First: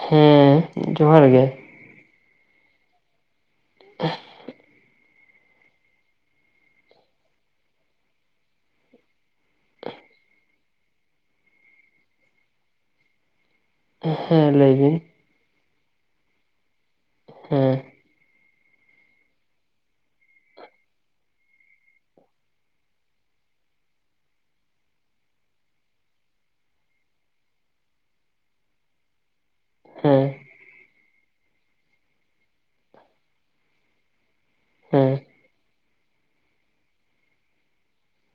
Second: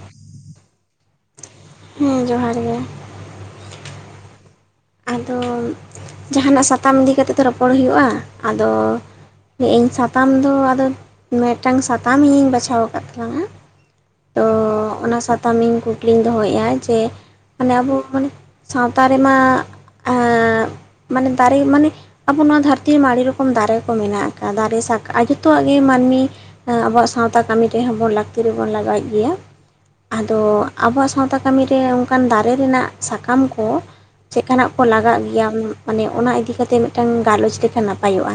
ᱦᱩᱸᱻ ᱡᱚᱦᱟᱨ ᱜᱮ ᱦᱩᱸ ᱡᱚᱦᱟᱨ ᱜᱮ, [unintelligible] ᱟᱫᱚ ᱡᱟᱦᱟᱱᱟᱜ ᱥᱟᱛᱟᱢ ᱤᱫᱤ ᱠᱟᱛᱮ ᱛᱚ ᱨᱚᱯᱚᱲ ᱦᱩᱭᱩᱜᱼᱟ, ᱟᱫᱚ ᱤᱧ ᱥᱟᱛᱟᱢ ᱫᱚ ᱟᱫᱚ, ᱢᱤᱫᱴᱟᱝ ᱥᱟᱛᱟᱢ ᱤᱧ ᱤᱧ ᱵᱟᱪᱷᱟᱣ ᱟᱠᱟᱫ ᱛᱟᱞᱟᱝᱟ ᱛᱚ ᱦᱮᱸ ᱞᱟᱹᱭ ᱵᱤᱱ ᱚᱱᱟ ᱥᱟᱛᱟᱢ ᱤᱧ ᱠᱩᱠᱞᱤᱧ ᱫᱚᱦᱚᱭᱮᱫᱼᱟ ᱡᱮ, ᱢᱟᱱᱮ ᱦᱮᱸ ᱟᱵᱚ ᱵᱚᱱ ᱥᱟᱣᱛᱟ ᱨᱮᱢᱟ, [unintelligible] ᱢᱟᱱᱮ ᱫᱟᱨᱮ ᱢᱟᱱᱮ, ᱟᱵᱚ ᱱᱚᱣᱟ ᱫᱷᱟᱹᱨᱛᱤ ᱨᱮᱢᱟ ᱟᱹᱰᱤ ᱨᱚᱠᱚᱢ ᱫᱟᱨᱮ ᱠᱚ ᱢᱮᱱᱟᱜ ᱟᱠᱟᱜᱼᱟ ᱫᱟᱨᱮ ᱥᱟᱠᱟ ᱡᱚᱛᱚᱣᱟᱜ ᱜᱮ ᱢᱟᱹᱱᱢᱤ, ᱟᱵᱚᱣᱟᱜ ᱥᱟᱣᱛᱟ ᱠᱟᱹᱢᱤ ᱨᱮ ᱦᱚᱸ ᱞᱟᱹᱠᱛᱤ ᱨᱮᱵᱚᱱ ᱞᱟᱜᱟᱣᱮᱫ ᱜᱮᱭᱟ, ᱦᱮᱸ ᱟᱫᱚ ᱟᱵᱚᱣᱟᱜ ᱥᱟᱣᱛᱟ ᱠᱟᱹᱢᱤ ᱨᱮ ᱚᱱᱠᱟᱱ ᱫᱟᱨᱮ ᱨᱮᱱᱟᱜ ᱥᱟᱠᱟᱢ ᱠᱚ ᱪᱮᱫ ᱠᱟᱱᱟᱜ ᱠᱚ ᱦᱮᱸ ᱞᱟᱜᱟᱜ ᱜᱮᱭᱟ ᱢᱟᱱᱮ ᱚᱱᱟ ᱤᱫᱤ ᱠᱟᱛᱮ ᱢᱤᱫᱴᱟᱝ ᱜᱟᱞᱚᱪ ᱞᱮᱠᱟᱟᱱ ᱱᱟᱯᱟᱭᱚᱜᱼᱟ,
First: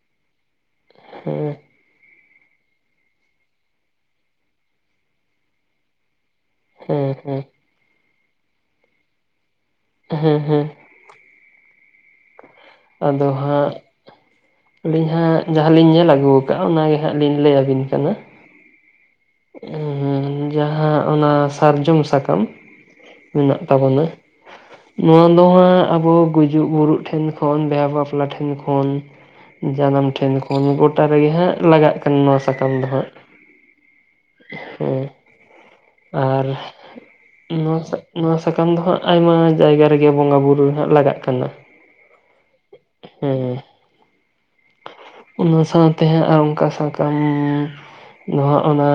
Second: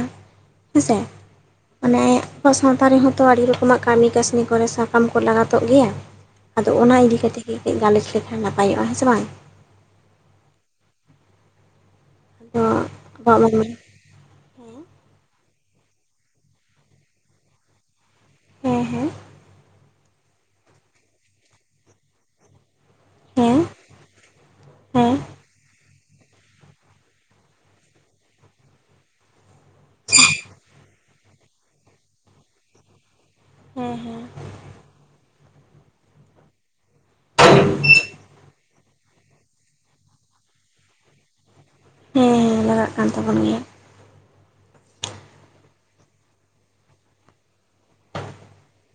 ᱦᱮᱸ ᱥᱮ? ᱦᱩᱸ, ᱢᱟᱱᱮ ᱟᱵᱚᱣᱟᱜ ᱥᱟᱣᱛᱟ ᱨᱮᱦᱚᱸ ᱛᱚ ᱟᱹᱰᱤ ᱨᱚᱠᱚᱢᱟᱜ ᱠᱟᱹᱢᱤ ᱠᱟᱹᱥᱱᱤ ᱠᱚᱨᱮ ᱥᱟᱠᱟᱢ ᱠᱚ ᱞᱟᱜᱟᱛᱚᱜ ᱜᱮᱭᱟ ᱾ ᱟᱫᱚ ᱚᱱᱟ ᱤᱫᱤ ᱠᱟᱛᱮ ᱦᱮᱸ ᱜᱮ ᱠᱟᱹᱡ ᱜᱟᱞᱚᱪ ᱞᱮᱠᱷᱟᱱ ᱱᱟᱯᱟᱭᱚᱜᱼᱟ ᱦᱮᱸ ᱥᱮ ᱵᱟᱝ? ᱦᱮᱸ ᱦᱮᱸ, [inaudible] ᱟᱫᱚ ᱢᱟᱱᱮ ᱦᱟᱸᱜ, ᱟᱹᱞᱤᱧ ᱦᱟᱸᱜ ᱡᱟᱦᱟᱸᱞᱤᱧ ᱧᱮᱞ ᱟᱹᱜᱩ ᱟᱠᱟᱜᱼᱟ ᱚᱱᱟᱜ ᱜᱮ ᱦᱟᱸᱜ ᱞᱤᱧ ᱞᱟᱹᱭᱟᱵᱤᱱ ᱠᱟᱱᱟ ᱾ ᱦᱮᱸ ᱦᱮᱸ, ᱡᱟᱦᱟᱸ ᱚᱱᱟ ᱥᱟᱨᱡᱚᱢ ᱥᱟᱠᱟᱢ, ᱦᱮᱸ ᱦᱮᱸ ᱢᱮᱱᱟᱜ ᱛᱟᱵᱚᱱᱟ, ᱦᱮᱸ ᱱᱚᱣᱟ ᱱᱚᱣᱟ ᱟᱵᱚ ᱜᱩᱡᱩᱜ ᱜᱩᱨᱩᱜ ᱴᱷᱮᱱ ᱠᱷᱚᱱ ᱵᱤᱦᱟ ᱵᱟᱯᱞᱟ ᱴᱷᱮᱱ ᱠᱷᱚᱱ, ᱡᱟᱱᱟᱢ ᱴᱷᱮᱱ ᱠᱷᱚᱱ ᱜᱚᱴᱟ ᱨᱮ ᱜᱮ ᱦᱟᱸᱜ ᱞᱟᱜᱟᱜ ᱠᱟᱱᱟ ᱱᱚᱣᱟ ᱥᱟᱠᱟᱢ ᱫᱚ ᱦᱟᱸᱜ, ᱦᱩᱸ ᱦᱩᱸ, ᱦᱮᱸ, ᱟᱨ ᱱᱚᱣᱟ ᱱᱚᱣᱟ ᱥᱟᱠᱟᱢ ᱫᱚ ᱦᱟᱸᱜ ᱟᱭᱢᱟ ᱡᱟᱭᱜᱟ ᱨᱮ ᱜᱮ ᱵᱚᱸᱜᱟ ᱵᱩᱨᱩ ᱨᱮ ᱦᱟᱸᱜ ᱞᱟᱜᱟᱜ ᱠᱟᱱᱟ ᱾ ᱦᱮᱸ ᱦᱮᱸ ᱞᱟᱜᱟᱜ ᱠᱟᱱ ᱛᱟᱵᱚᱱ ᱜᱮᱭᱟ᱾ ᱚᱱᱟ ᱥᱟᱶᱛᱮ ᱦᱟᱸᱜ ᱟᱨ ᱚᱱᱠᱟ ᱥᱟᱠᱟᱢ ᱫᱚ ᱚᱱᱟ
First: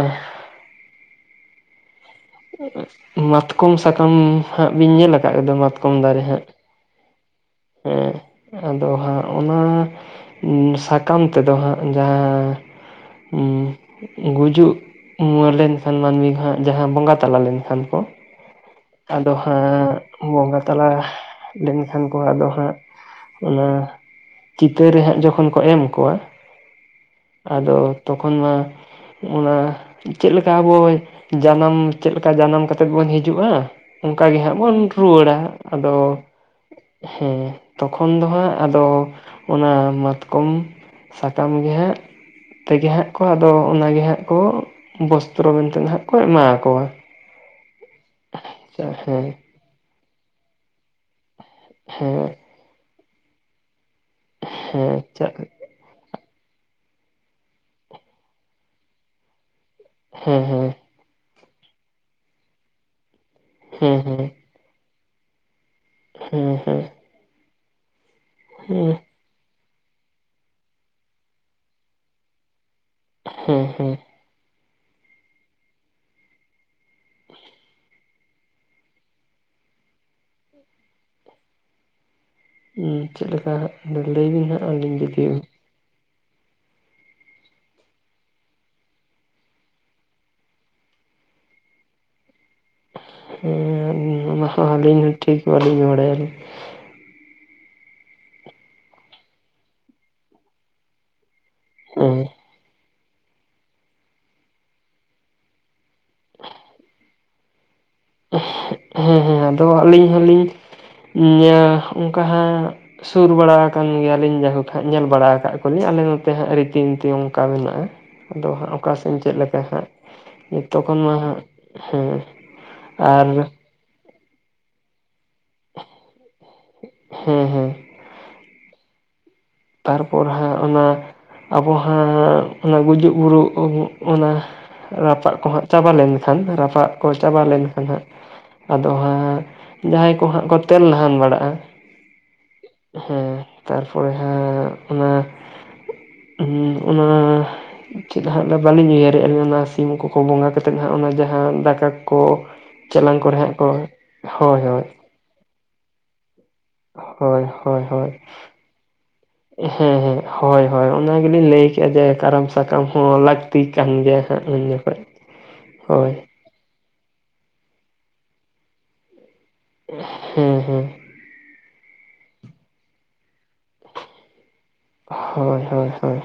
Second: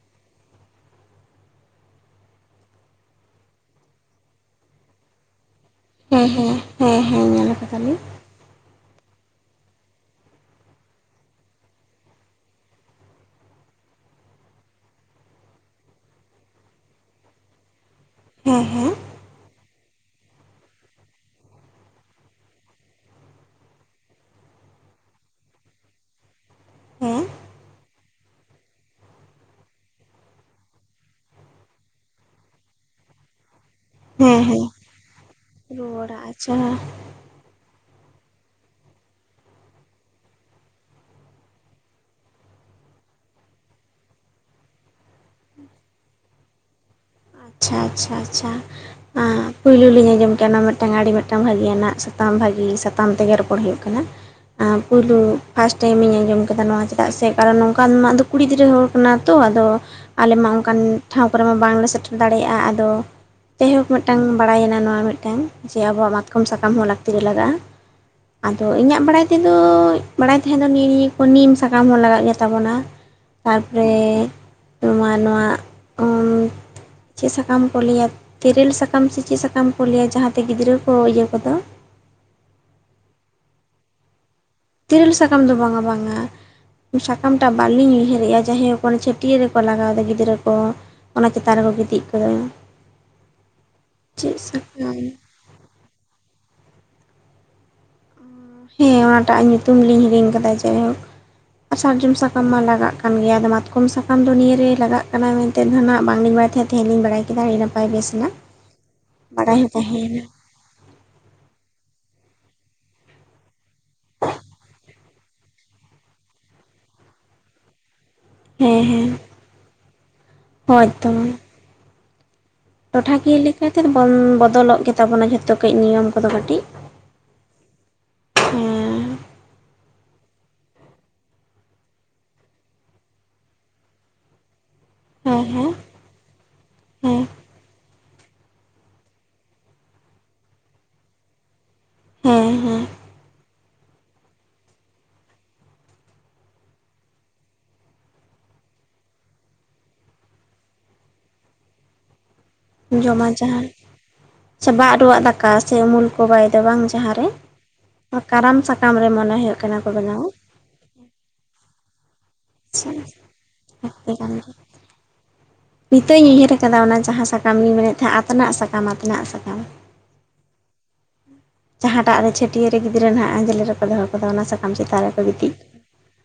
ᱢᱟᱛᱠᱚᱢ ᱥᱟᱠᱟᱢ ᱦᱟᱸᱜ ᱵᱤᱱ ᱧᱮᱞ ᱠᱟᱜ ᱜᱮᱫᱚ ᱢᱟᱛ ᱦᱮᱸ ᱦᱮᱸ, ᱦᱮᱸ ᱦᱮᱸ ᱧᱮᱞ ᱟᱠᱟᱫᱟ ᱦᱮᱸ ᱟᱫᱚ ᱦᱟᱸᱜ ᱚᱱᱟ ᱥᱟᱠᱟᱢ ᱛᱮᱫᱚ ᱦᱟᱸᱜ ᱡᱟᱦᱟᱸ ᱩᱸ ᱜᱩᱡᱩᱜ ᱩᱸ ᱞᱮᱱᱠᱷᱟᱱ ᱢᱟᱹᱱᱢᱤ ᱦᱟᱸᱜ ᱡᱟᱦᱟᱸ ᱵᱚᱸᱜᱟ ᱛᱟᱞᱟ ᱞᱮᱱᱠᱷᱟᱱ ᱠᱚ, ᱦᱮᱸ ᱦᱮᱸ᱾ ᱟᱫᱚ ᱦᱟᱸᱜ ᱵᱚᱸᱜᱟ ᱛᱟᱞᱟ ᱞᱮᱱᱠᱷᱟᱱ ᱠᱚ ᱟᱫᱚ ᱦᱟᱸᱜ ᱚᱱᱟ ᱪᱤᱛᱟᱹᱨ ᱨᱮ ᱦᱟᱸᱜ ᱡᱚᱠᱷᱚᱱ ᱠᱚ ᱮᱢ ᱠᱚᱣᱟ ᱦᱮᱸ ᱟᱫᱚ ᱛᱚᱠᱷᱚᱱ ᱢᱟ ᱚᱱᱟ ᱪᱮᱫ ᱞᱮᱠᱟ ᱟᱵᱚ ᱡᱟᱱᱟᱢ ᱪᱮᱫ ᱞᱮᱠᱟ ᱡᱟᱱᱟᱢ ᱠᱟᱛᱮᱫ ᱵᱚᱱ ᱦᱤᱡᱩᱜᱼᱟ, ᱚᱱᱠᱟ ᱜᱮ ᱦᱮᱸ ᱦᱟᱸᱜ ᱦᱮᱸ ᱵᱚᱱ ᱨᱩᱣᱟᱹᱲᱟ ᱟᱫᱚ ᱨᱩᱣᱟᱹᱲᱟ ᱟᱪᱪᱷᱟ ᱦᱮᱸ, ᱛᱚᱠᱷᱚᱱ ᱫᱚ ᱦᱟᱸᱜ ᱟᱫᱚ ᱚᱱᱟ ᱢᱟᱛᱠᱚᱢ ᱥᱟᱠᱟᱢ ᱜᱮ ᱦᱟᱸᱜ ᱛᱮᱜᱮ ᱦᱟᱸᱜ ᱠᱚ ᱟᱫᱚ ᱚᱱᱟᱜᱮ ᱦᱟᱸᱜ ᱠᱚ ᱵᱚᱥᱛᱨᱚ ᱢᱮᱱᱛᱮ ᱱᱟᱦᱟᱜ ᱠᱚ ᱮᱢᱟᱣᱟᱠᱚᱣᱟ᱾ ᱟᱪᱪᱷᱟ ᱟᱪᱪᱷᱟ ᱟᱪᱪᱷᱟ ᱦᱮᱸ ᱮᱸ ᱯᱩᱭᱞᱩ ᱞᱤᱧ ᱟᱸᱡᱚᱢ ᱠᱮᱫᱼᱟ ᱱᱚᱣᱟ ᱢᱤᱫᱴᱟᱝ ᱟᱹᱰᱤ ᱢᱮ ᱴᱟᱝ ᱵᱷᱟᱜᱮᱭᱟᱱᱟᱜ ᱥᱟᱛᱟᱢ ᱦᱮᱸ ᱵᱷᱟᱜᱤ ᱥᱟᱛᱟᱢ ᱛᱮᱜᱮ ᱨᱚᱯᱚᱲ ᱦᱩᱭᱩᱜ ᱠᱟᱱᱟ, ᱮᱸ ᱯᱩᱭᱞᱩ ᱦᱮᱸ ᱯᱷᱟᱥᱴ ᱴᱟᱭᱤᱢᱤᱧ ᱟᱸᱡᱚᱢ ᱠᱮᱫᱟ ᱱᱚᱣᱟ ᱪᱮᱫᱟᱜ ᱥᱮ ᱠᱟᱨᱚᱱ ᱱᱚᱝᱠᱟ ᱢᱟ ᱟᱫᱚ ᱠᱩᱲᱤ ᱜᱤᱫᱽᱨᱟᱹ ᱦᱚᱲ ᱠᱟᱱᱟ ᱛᱚ ᱟᱫᱚ ᱟᱞᱮ ᱦᱮᱸ ᱢᱟ ᱦᱮᱸ ᱚᱱᱠᱟᱱ ᱴᱷᱟᱶ ᱠᱚᱨᱮ ᱢᱟ ᱵᱟᱝᱞᱮ ᱥᱮᱴᱮᱨ ᱫᱟᱲᱮᱭᱟᱜᱼᱟ, ᱟᱫᱚ ᱡᱟᱭᱦᱳᱠ ᱦᱮᱸ ᱦᱮᱸ ᱢᱤᱫᱴᱟᱝ ᱵᱟᱲᱟᱭᱮᱱᱟ ᱱᱚᱣᱟ ᱢᱤᱫᱴᱟᱝ ᱡᱮ ᱟᱵᱚᱣᱟᱜ ᱢᱟᱛᱠᱚᱢ ᱥᱟᱠᱟᱢ ᱦᱮᱸ ᱦᱚᱸ ᱞᱟᱹᱠᱛᱤ ᱨᱮ ᱞᱟᱜᱟᱜᱼᱟ, ᱟᱫᱚ ᱤᱧᱟᱹᱜ ᱵᱟᱲᱟᱭ ᱛᱮᱫᱚ ᱵᱟᱲᱟᱭ ᱛᱟᱦᱮᱸ ᱫᱚ ᱱᱤᱭᱟᱹ ᱱᱤᱭᱟᱹ ᱠᱚ ᱱᱤᱢ ᱥᱟᱠᱟᱢ ᱦᱚᱸ ᱞᱟᱜᱟᱜ ᱜᱮᱛᱟᱵᱚᱱᱟ, ᱦᱮᱸ ᱛᱟᱨᱯᱚᱨᱮ ᱦᱮᱸ ᱱᱚᱣᱟ ᱱᱚᱣᱟ ᱩᱢ ᱪᱮᱫ ᱥᱟᱠᱟᱢ ᱠᱚ ᱞᱟᱹᱭᱟ, ᱛᱮᱨᱮᱞ ᱥᱟᱠᱟᱢ ᱥᱮ ᱪᱮᱫ ᱥᱟᱠᱟᱢ ᱠᱚ ᱞᱟᱹᱭᱟ ᱡᱟᱦᱟᱸᱛᱮ ᱜᱤᱫᱽᱨᱟᱹ ᱠᱚ ᱤᱭᱟᱹ ᱠᱚᱫᱚ? ᱩᱸ ᱪᱮᱫ ᱞᱮᱠᱟ ᱦᱟᱸᱜ ᱞᱟᱹᱭ ᱵᱤᱱ ᱦᱟᱸᱜ᱾ ᱟᱹᱞᱤᱧ ᱛᱤᱨᱤᱞ ᱡᱩᱫᱤ ᱥᱟᱠᱟᱢ ᱫᱚ ᱵᱟᱝᱟ ᱵᱟᱝᱟ᱾ ᱥᱟᱠᱟᱢᱴᱟᱜ ᱵᱟᱹᱞᱤᱧ ᱩᱭᱦᱟᱹᱨᱮᱜᱼᱟ ᱡᱟᱭᱦᱳᱠ ᱚᱱᱮ ᱪᱷᱟᱹᱴᱭᱟᱹᱨ ᱨᱮᱠᱚ ᱞᱟᱜᱟᱣᱫᱚ ᱜᱤᱫᱽᱨᱟᱹ ᱠᱚ ᱚᱱᱟ ᱪᱮᱛᱟᱱ ᱨᱮᱠᱚ ᱜᱤᱛᱤᱡ ᱜᱚᱫᱚ᱾ ᱦᱮᱸ ᱩᱸ ᱚᱱᱟ ᱦᱚᱸ ᱟᱹᱞᱤᱧ ᱦᱚᱸ ᱴᱷᱤᱠ ᱵᱟᱞᱤᱧ ᱵᱟᱲᱟᱭᱟᱞᱤᱧ᱾ ᱦᱮᱸ ᱚᱱᱟᱴᱟᱜ ᱧᱩᱛᱩᱢ ᱞᱤᱧ ᱦᱤᱲᱤᱧ ᱟᱠᱟᱫᱟ ᱡᱟᱭᱦᱳᱠ, ᱥᱟᱨᱡᱚᱢ ᱦᱮᱸ ᱥᱟᱠᱟᱢ ᱢᱟ ᱞᱟᱜᱟᱜ ᱠᱟᱱ ᱜᱮᱭᱟ ᱟᱫᱚ ᱢᱟᱛᱠᱚᱢ ᱥᱟᱠᱟᱢ ᱫᱚ ᱱᱤᱭᱟᱹ ᱨᱮ ᱞᱟᱜᱟᱜ ᱠᱟᱱᱟ ᱢᱮᱱᱛᱮᱫ ᱫᱚ ᱱᱟᱦᱟᱜ ᱵᱟᱝᱞᱤᱧ ᱵᱟᱲᱟᱭ ᱛᱟᱦᱮᱸᱫ, ᱛᱮᱦᱮᱧ ᱞᱤᱧ ᱵᱟᱲᱟᱭ ᱠᱮᱫᱟ ᱟᱹᱰᱤ ᱱᱟᱯᱟᱭ ᱵᱮᱥ᱾ ᱱᱟᱜ ᱦᱮᱸ ᱦᱮᱸ ᱵᱟᱲᱟᱭ ᱟᱫᱚ ᱦᱚᱸ ᱟᱹᱞᱤᱧ ᱛᱟᱦᱮᱸᱭᱮᱱᱟ ᱦᱚᱞᱤᱧ ᱧᱟ ᱚᱱᱠᱟ ᱦᱟᱸᱜ ᱥᱩᱨ ᱵᱟᱲᱟ ᱟᱠᱟᱱ ᱜᱮᱭᱟᱞᱤᱧ ᱡᱟᱭᱦᱳᱠ ᱦᱟᱸᱜ ᱧᱮᱞ ᱵᱟᱲᱟ ᱟᱠᱟᱫ ᱠᱚᱣᱟᱞᱤᱧ ᱟᱞᱮ ᱱᱚᱛᱮ ᱦᱟᱸᱜ ᱨᱤᱛᱤᱱᱤᱛᱤ ᱚᱱᱠᱟ ᱢᱮᱱᱟᱜᱼᱟ᱾ ᱟᱫᱚ ᱦᱟᱸᱜ ᱦᱮᱸ ᱚᱠᱟ ᱦᱮᱸ ᱥᱮᱱ ᱪᱮᱫ ᱞᱮᱠᱟ ᱦᱟᱸᱜ, ᱡᱚᱛᱚ ᱦᱳᱭ ᱠᱷᱚᱱ ᱛᱚ ᱢᱟ ᱦᱟᱸᱜ, ᱦᱮᱸ᱾ ᱟᱨ ᱴᱚᱴᱷᱟᱠᱤᱭᱟᱹ ᱞᱮᱠᱟᱛᱮ ᱫᱚ ᱵᱚᱞ ᱵᱚᱫᱚᱞᱚᱜ ᱜᱮᱛᱟᱵᱚᱱᱟ ᱡᱷᱚᱛᱚ ᱠᱟᱹᱡ ᱱᱤᱭᱚᱢ ᱠᱚᱫᱚ ᱠᱟᱹᱴᱤᱡ᱾ ᱦᱮᱸ ᱦᱮᱸ᱾ ᱦᱮᱸ ᱛᱟᱨᱯᱚᱨ ᱦᱟᱸᱜ ᱚᱱᱟ ᱟᱵᱚ ᱦᱟᱸ ᱚᱱᱟ ᱜᱩᱡᱩᱜ ᱜᱩᱨᱩᱜ ᱩᱸ ᱚᱱᱟ ᱨᱟᱯᱟᱜ ᱦᱮᱸ ᱠᱚ ᱦᱟᱸᱜ ᱦᱮᱸ ᱪᱟᱵᱟ ᱞᱮᱱᱠᱷᱟᱱ, ᱨᱟᱯᱟᱜ ᱠᱚ ᱦᱮᱸ ᱪᱟᱵᱟ ᱞᱮᱱᱠᱷᱟᱱ ᱦᱟᱸᱜ, ᱟᱫᱚ ᱦᱟᱸᱜ ᱡᱟᱦᱟᱸᱭ ᱠᱚ ᱦᱟᱸᱜ ᱠᱚ ᱛᱮᱞ ᱱᱟᱦᱟᱱ ᱵᱟᱲᱟᱜᱼᱟ, ᱦᱮᱸ ᱦᱮᱸ᱾ ᱦᱮᱸ ᱛᱟᱨᱯᱚᱨᱮ ᱦᱟᱸᱜ ᱚᱱᱟ ᱦᱩᱸᱧ ᱚᱱᱟ ᱪᱮᱫ ᱦᱟᱸᱜ ᱞᱮ ᱵᱟᱹᱞᱤᱧ ᱩᱭᱦᱟᱹᱨᱮᱜᱼᱟ ᱞᱤᱧ ᱚᱱᱟ ᱥᱤᱢ ᱠᱚᱠᱚ ᱵᱚᱸᱜᱟ ᱠᱟᱛᱮᱫ ᱦᱟᱸᱜ ᱚᱱᱟ ᱡᱟᱦᱟᱸ ᱫᱟᱠᱟ ᱠᱚ ᱪᱮᱞᱟᱝ ᱡᱚᱢᱟ ᱠᱚᱨᱮ ᱦᱟᱸᱜ ᱡᱟᱦᱟᱸ, ᱠᱚ ᱦᱳᱭ ᱥᱮ ᱦᱳᱭ ᱵᱟᱜ ᱨᱩᱣᱟᱜ ᱫᱟᱠᱟ ᱥᱮ ᱩᱢᱩᱞ ᱠᱚ ᱵᱟᱭ ᱫᱚ ᱵᱟᱝ ᱡᱟᱦᱟᱸ ᱨᱮ, ᱦᱳᱭ ᱦᱳᱭ ᱦᱳᱭ ᱚ ᱠᱟᱨᱟᱢ ᱥᱟᱠᱟᱢ ᱨᱮ ᱢᱚᱱᱮ ᱦᱩᱭᱩᱜ ᱠᱟᱱᱟ ᱠᱚ ᱦᱮᱸ ᱦᱮᱸ ᱵᱮᱱᱟᱣᱟ᱾ ᱦᱳᱭ ᱦᱳᱭ ᱚᱱᱟ ᱜᱮᱞᱤᱧ ᱞᱟᱹᱭ ᱠᱮᱜᱼᱟ ᱡᱮ ᱠᱟᱨᱟᱢ ᱥᱟᱠᱟᱢ ᱦᱚᱸ ᱞᱟᱹᱠᱛᱤ ᱠᱟᱱ ᱜᱮᱭᱟ ᱦᱟᱸᱜ ᱩᱱ ᱡᱚᱠᱷᱚᱡ ᱾ ᱱᱤᱛᱚᱜ ᱤᱧ ᱩᱭᱦᱟᱹᱨ ᱟᱠᱟᱫᱟ ᱚᱱᱟ ᱡᱟᱦᱟᱸ ᱥᱟᱠᱟᱢ ᱞᱤᱧ ᱢᱮᱱᱮᱫ ᱛᱟᱦᱮᱸᱫ ᱟᱛᱱᱟᱜ ᱥᱟᱠᱟᱢ ᱟᱛᱱᱟᱜ ᱥᱟᱠᱟᱢ ᱾ ᱦᱮᱸ ᱦᱮᱸ ᱾ ᱡᱟᱦᱟᱸᱴᱟᱜ ᱨᱮ ᱪᱷᱟᱹᱴᱭᱟᱹᱨᱮ ᱜᱤᱫᱽᱨᱟᱹ ᱱᱟᱜ ᱟᱸᱡᱞᱮ ᱨᱮᱠᱚ ᱫᱚᱦᱚ ᱠᱟᱫᱟ ᱚᱱᱟ ᱥᱟᱠᱟᱢ ᱪᱮᱛᱟᱱ ᱨᱮᱠᱚ ᱜᱤᱛᱤᱡ ᱦᱳᱭ ᱦᱳᱭ ᱦᱳᱭ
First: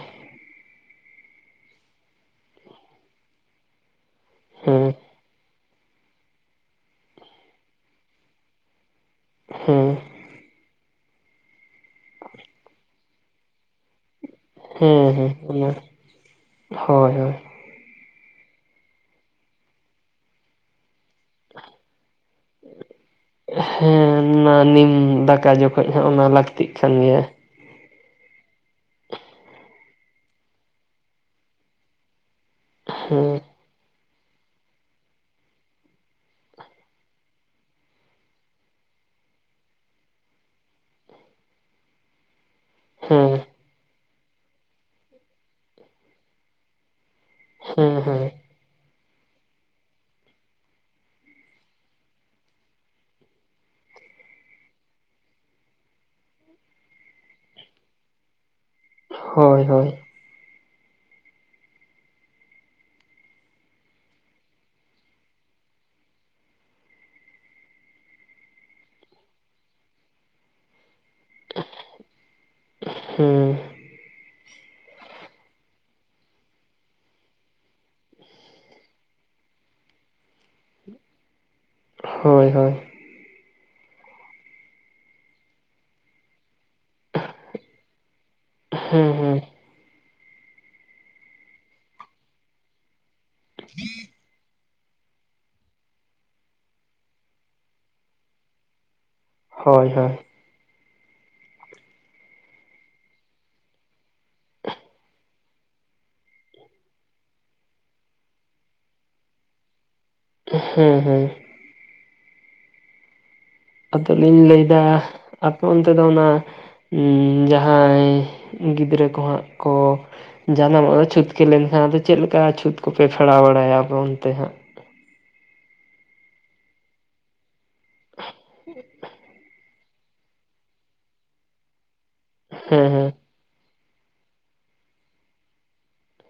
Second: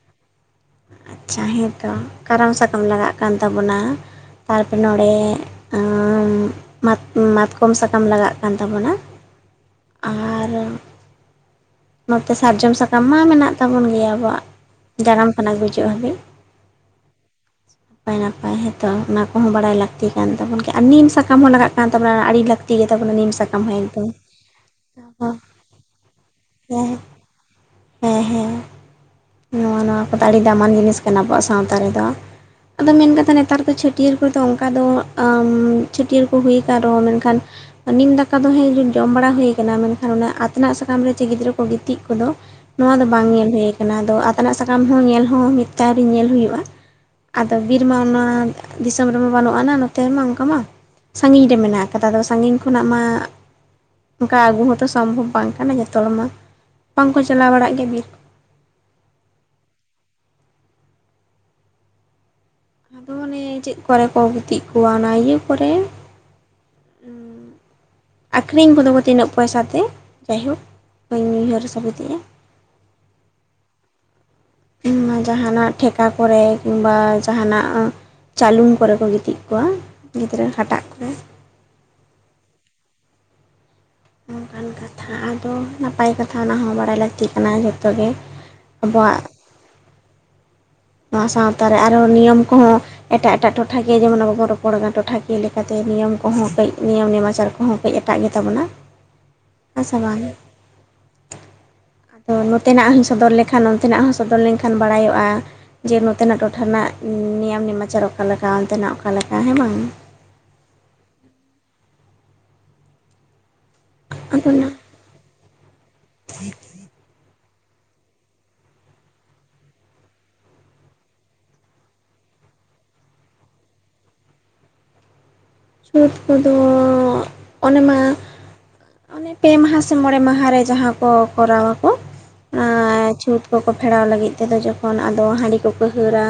ᱟᱪᱪᱷᱟ ᱦᱮᱸᱛᱚ ᱠᱟᱨᱟᱢ ᱥᱟᱠᱟᱢ ᱞᱟᱜᱟᱜ ᱠᱟᱱ ᱛᱟᱵᱚᱱᱟ ᱾ ᱛᱟᱨᱯᱚᱨᱮ ᱦᱮᱸ ᱱᱚᱲᱮ ᱮᱸᱻ ᱢᱟᱛ-ᱢᱟᱛᱠᱚᱢ ᱥᱟᱠᱟᱢ ᱞᱟᱜᱟᱜ ᱠᱟᱱ ᱛᱟᱵᱚᱱᱟ ᱾ ᱦᱮᱸ ᱾ ᱟᱨ ᱱᱚᱛᱮ ᱥᱟᱨᱡᱚᱢ ᱥᱟᱠᱟᱢ ᱢᱟ ᱢᱮᱱᱟᱜ ᱛᱟᱵᱚᱱ ᱜᱮᱭᱟ ᱟᱵᱚᱣᱟᱜ ᱾ ᱦᱮᱸ ᱡᱟᱱᱟᱢ ᱦᱮᱸ ᱠᱷᱚᱱᱟᱜ ᱚᱱᱟ ᱜᱩᱡᱩᱜ ᱦᱟᱹᱵᱤᱡ ᱾ ᱦᱳᱭ ᱦᱳᱭ ᱱᱟᱯᱟᱭ ᱱᱟᱯᱟᱭ ᱦᱮᱛᱚ ᱚᱱᱟ ᱠᱚᱦᱚᱸ ᱵᱟᱲᱟᱭ ᱞᱟᱹᱠᱛᱤ ᱠᱟᱱ ᱛᱟᱵᱚᱱ ᱜᱮ, ᱟᱨ ᱱᱤᱢ ᱥᱟᱠᱟᱢ ᱦᱚᱸ ᱞᱟᱜᱟᱜ ᱠᱟᱱ ᱛᱟᱵᱚᱱᱟ ᱟᱹᱲᱤ ᱞᱟᱠᱛᱤ ᱜᱮ ᱛᱟᱵᱚᱱᱟ ᱱᱤᱢ ᱥᱟᱠᱟᱢ ᱦᱮᱸ ᱮᱱᱛᱮ ᱾ ᱦᱩᱸ ᱚᱱᱟ ᱱᱤᱢ ᱫᱟᱠᱟ ᱡᱚᱠᱷᱚᱡ ᱦᱚᱸ ᱚᱱᱟ ᱞᱟᱹᱠᱛᱤᱜ ᱦᱮᱸ ᱠᱟᱱ ᱜᱮᱭᱟ ᱾ ᱦᱮᱸ ᱦᱮᱸ ᱾ ᱱᱚᱣᱟ ᱱᱚᱣᱟ ᱠᱚᱫᱚ ᱟᱹᱲᱤ ᱫᱟᱢᱟᱱ ᱡᱤᱱᱤᱥ ᱠᱟᱱᱟ ᱟᱵᱚᱣᱟᱜ ᱥᱟᱶᱛᱟ ᱨᱮᱫᱚ, ᱟᱫᱚ ᱢᱮᱱ ᱠᱟᱛᱮ ᱦᱮᱸ ᱱᱮᱛᱟᱨ ᱫᱚ ᱪᱷᱟᱹ ᱴᱤᱭᱟᱹᱨ ᱠᱚᱫᱚ ᱚᱝᱠᱟ ᱫᱚ ᱟᱸ ᱪᱷᱟᱹᱴᱭᱟᱹᱨ ᱠᱚ ᱦᱩᱭ ᱟᱠᱟᱱ ᱨᱮᱦᱚᱸ ᱢᱮᱱᱠᱷᱟᱱ ᱱᱤᱢ ᱫᱟᱠᱟ ᱫᱚ ᱦᱮᱸ ᱡᱚ ᱡᱚᱢ ᱵᱟᱲᱟ ᱦᱩᱭ ᱠᱟᱱᱟ ᱢᱮᱱᱠᱷᱟᱱ ᱚᱱᱟ ᱟᱛᱱᱟᱜ ᱥᱟᱠᱟᱢ ᱨᱮ ᱡᱮ ᱜᱤᱫᱽᱨᱟᱹ ᱠᱚ ᱜᱤᱛᱤᱡ ᱠᱚᱫᱚ ᱱᱚᱣᱟ ᱫᱚ ᱦᱮᱸ ᱵᱟᱝ ᱧᱮᱞ ᱦᱩᱭ ᱠᱟᱱᱟ ᱟᱫᱚ ᱟᱛᱮᱱᱟᱜ ᱥᱟᱠᱟᱢ ᱦᱚᱸ ᱧᱮᱞ ᱦᱚᱸ ᱢᱤᱫᱛᱮ ᱟᱹᱣᱨᱤ ᱧᱮᱞ ᱦᱩᱭᱩᱜᱼᱟ ᱾ ᱟᱫᱚ ᱵᱤᱨᱢᱟ ᱦᱮᱸ ᱦᱮᱸ ᱚᱱᱟ ᱫᱤᱥᱚᱢ ᱨᱮᱢᱟ ᱵᱟᱹᱱᱩᱜᱼᱟᱱᱟ ᱱᱚᱛᱮ ᱨᱮᱢᱟ ᱚᱱᱠᱟ ᱢᱟ, ᱥᱟᱺᱜᱤᱧ ᱨᱮ ᱢᱮᱱᱟᱜ ᱠᱟᱫᱟ ᱟᱫᱚ ᱥᱟᱺᱜᱤᱧ ᱠᱷᱚᱱᱟᱜ ᱢᱟ ᱚᱱᱠᱟ ᱟᱹᱜᱩ ᱦᱚᱸᱛᱚ ᱥᱚᱢᱵᱷᱚᱵ ᱵᱟᱝ ᱠᱟᱱᱟ ᱡᱚᱛᱚ ᱦᱚᱲ ᱢᱟ ᱵᱟᱝᱠᱚ ᱪᱟᱞᱟᱣ ᱵᱟᱲᱟᱜ ᱜᱮᱭᱟ ᱵᱤᱨ ᱠᱚ ᱾ ᱦᱳᱭ ᱦᱳᱭ ᱾ ᱚᱱᱮ ᱪᱮᱫ ᱠᱚᱨᱮ ᱠᱚ ᱜᱤᱛᱤᱡ ᱠᱚᱣᱟ ᱚᱱᱟ ᱤᱭᱟᱹ ᱠᱚᱨᱮ ᱾ [inaudible] ᱟᱠᱷᱨᱤᱧ ᱠᱚᱫᱚ ᱠᱚ ᱛᱤᱱᱟᱹᱜ ᱯᱚᱭᱥᱟ ᱛᱮ ᱡᱟᱭᱦᱳᱠ ᱵᱟᱹᱧ ᱩᱭᱦᱟᱹᱨ ᱥᱟᱹᱵᱤᱛᱮᱜᱼᱟ ᱾ ᱦᱮᱸ ᱾ ᱩᱱᱟ ᱡᱟᱸᱦᱟᱱᱟᱜ ᱴᱷᱮᱠᱟ ᱠᱚᱨᱮ ᱠᱤᱢᱵᱟ ᱡᱟᱦᱟᱸᱱᱟᱜ ᱪᱟᱞᱩᱱ ᱠᱚᱨᱮ ᱠᱚ ᱜᱤᱛᱤᱡ ᱠᱚᱣᱟ ᱜᱤᱫᱽᱨᱟᱹ ᱦᱟᱴᱟᱜ ᱠᱚᱨᱮ ᱾ ᱦᱳᱭ ᱦᱳᱭ ᱾ ᱱᱚᱝᱠᱟᱱ ᱠᱟᱛᱷᱟ ᱟᱫᱚ ᱱᱟᱯᱟᱭ ᱠᱟᱛᱷᱟ ᱚᱱᱟ ᱦᱚᱸ ᱵᱟ ᱰᱟᱭ ᱞᱟᱹᱠᱛᱤ ᱠᱟᱱᱟ ᱡᱷᱚᱛᱚ ᱜᱮ ᱾ ᱦᱮᱸ ᱟᱵᱚᱣᱟᱜ ᱦᱮᱸ ᱱᱚᱣᱟ ᱥᱟᱶᱛᱟ ᱨᱮ ᱟᱨᱦᱚᱸ ᱱᱤᱭᱚᱢ ᱠᱚᱦᱚᱸ ᱮᱴᱟᱜ ᱮᱴᱟᱜ ᱴᱚᱴᱷᱟ ᱡᱮ ᱡᱮᱢᱚᱱ ᱟᱵᱚᱵᱚᱱ ᱯᱚᱲᱜᱟ ᱴᱚᱴᱷᱟᱠᱤᱭᱟᱹ ᱞᱮᱠᱟᱛᱮ ᱱᱤᱭᱚᱢ ᱠᱚᱦᱚᱸ ᱠᱟᱹᱡ ᱱᱤᱭᱚᱢ ᱱᱮᱢᱟᱪᱟᱨ ᱠᱚᱦᱚᱸ ᱠᱟᱹᱡ ᱮᱴᱟᱜ ᱜᱮᱛᱟᱵᱚᱱᱟ ᱾ ᱦᱮᱸ ᱦᱳᱭ ᱥᱮ ᱦᱳᱭ ᱵᱟᱝᱜᱤ! ᱟᱫᱚ ᱱᱚᱛᱮᱱᱟᱜ ᱦᱚᱧ ᱥᱚᱫᱚᱨ ᱞᱮᱠᱷᱟᱱ ᱚᱱᱛᱮᱱᱟᱜ ᱦᱚᱸ ᱥᱚᱫᱚᱨ ᱞᱮᱱᱠᱷᱟᱱ ᱵᱟᱲᱟᱭᱚᱜᱼᱟ ᱾ ᱡᱮ ᱱᱚᱛᱮᱱᱟᱜ ᱴᱚᱴᱷᱟ ᱨᱮᱱᱟᱜ ᱱᱤᱭᱚᱢ ᱱᱮᱢᱟᱪᱟᱨ ᱚᱠᱟᱞᱠᱟ, ᱚᱱᱛᱮᱱᱟᱜ ᱚᱠᱟᱮ ᱞᱮᱠᱟ ᱦᱮᱸ ᱵᱟᱝ ᱾ ᱦᱮᱸ ᱦᱮᱸ ᱾ ᱟᱫᱚᱞᱤᱧ ᱟᱫᱚ ᱚᱱᱟ ᱞᱟᱹᱭᱫᱟ ᱟᱯᱮ ᱚᱱᱛᱮ ᱫᱚ ᱚᱱᱟ ᱩᱸᱻ ᱡᱟᱦᱟᱸᱭ ᱜᱤᱫᱽᱨᱟᱹ ᱠᱚ ᱦᱟᱸᱜ ᱠᱚ ᱡᱟᱱᱟᱢᱚᱜᱼᱟ ᱪᱷᱩᱸᱛᱠᱮ ᱞᱮᱱᱠᱷᱟᱱ ᱟᱫᱚ ᱪᱮᱫ ᱞᱮᱠᱟ ᱪᱷᱩᱛ ᱠᱚᱯᱮ ᱯᱷᱮᱲᱟᱣ ᱵᱟᱲᱟᱭᱟ ᱟᱯᱮ ᱚᱱᱛᱮ ᱦᱟᱸᱜ? ᱪᱷᱩᱫ ᱠᱚᱫᱚ ᱚᱱᱮᱢᱟ [inaudible] ᱯᱮ ᱢᱟᱦᱟ ᱥᱮ ᱢᱚᱬᱮ ᱢᱟᱦᱟ ᱨᱮ ᱡᱟᱦᱟᱸ ᱠᱚ ᱠᱚᱨᱟᱣᱟᱚ ᱚᱱᱟ ᱦᱮᱸ ᱦᱮᱸ ᱪᱷᱩᱸᱛ ᱠᱚ ᱠᱚ ᱯᱷᱮᱲᱟᱣ ᱞᱟᱹᱜᱤᱫ ᱛᱮᱫᱚ ᱡᱚᱠᱷᱚᱱ ᱟᱫᱚ ᱦᱟᱺᱰᱤ ᱠᱚᱠᱚ ᱦᱟᱹᱨᱟ,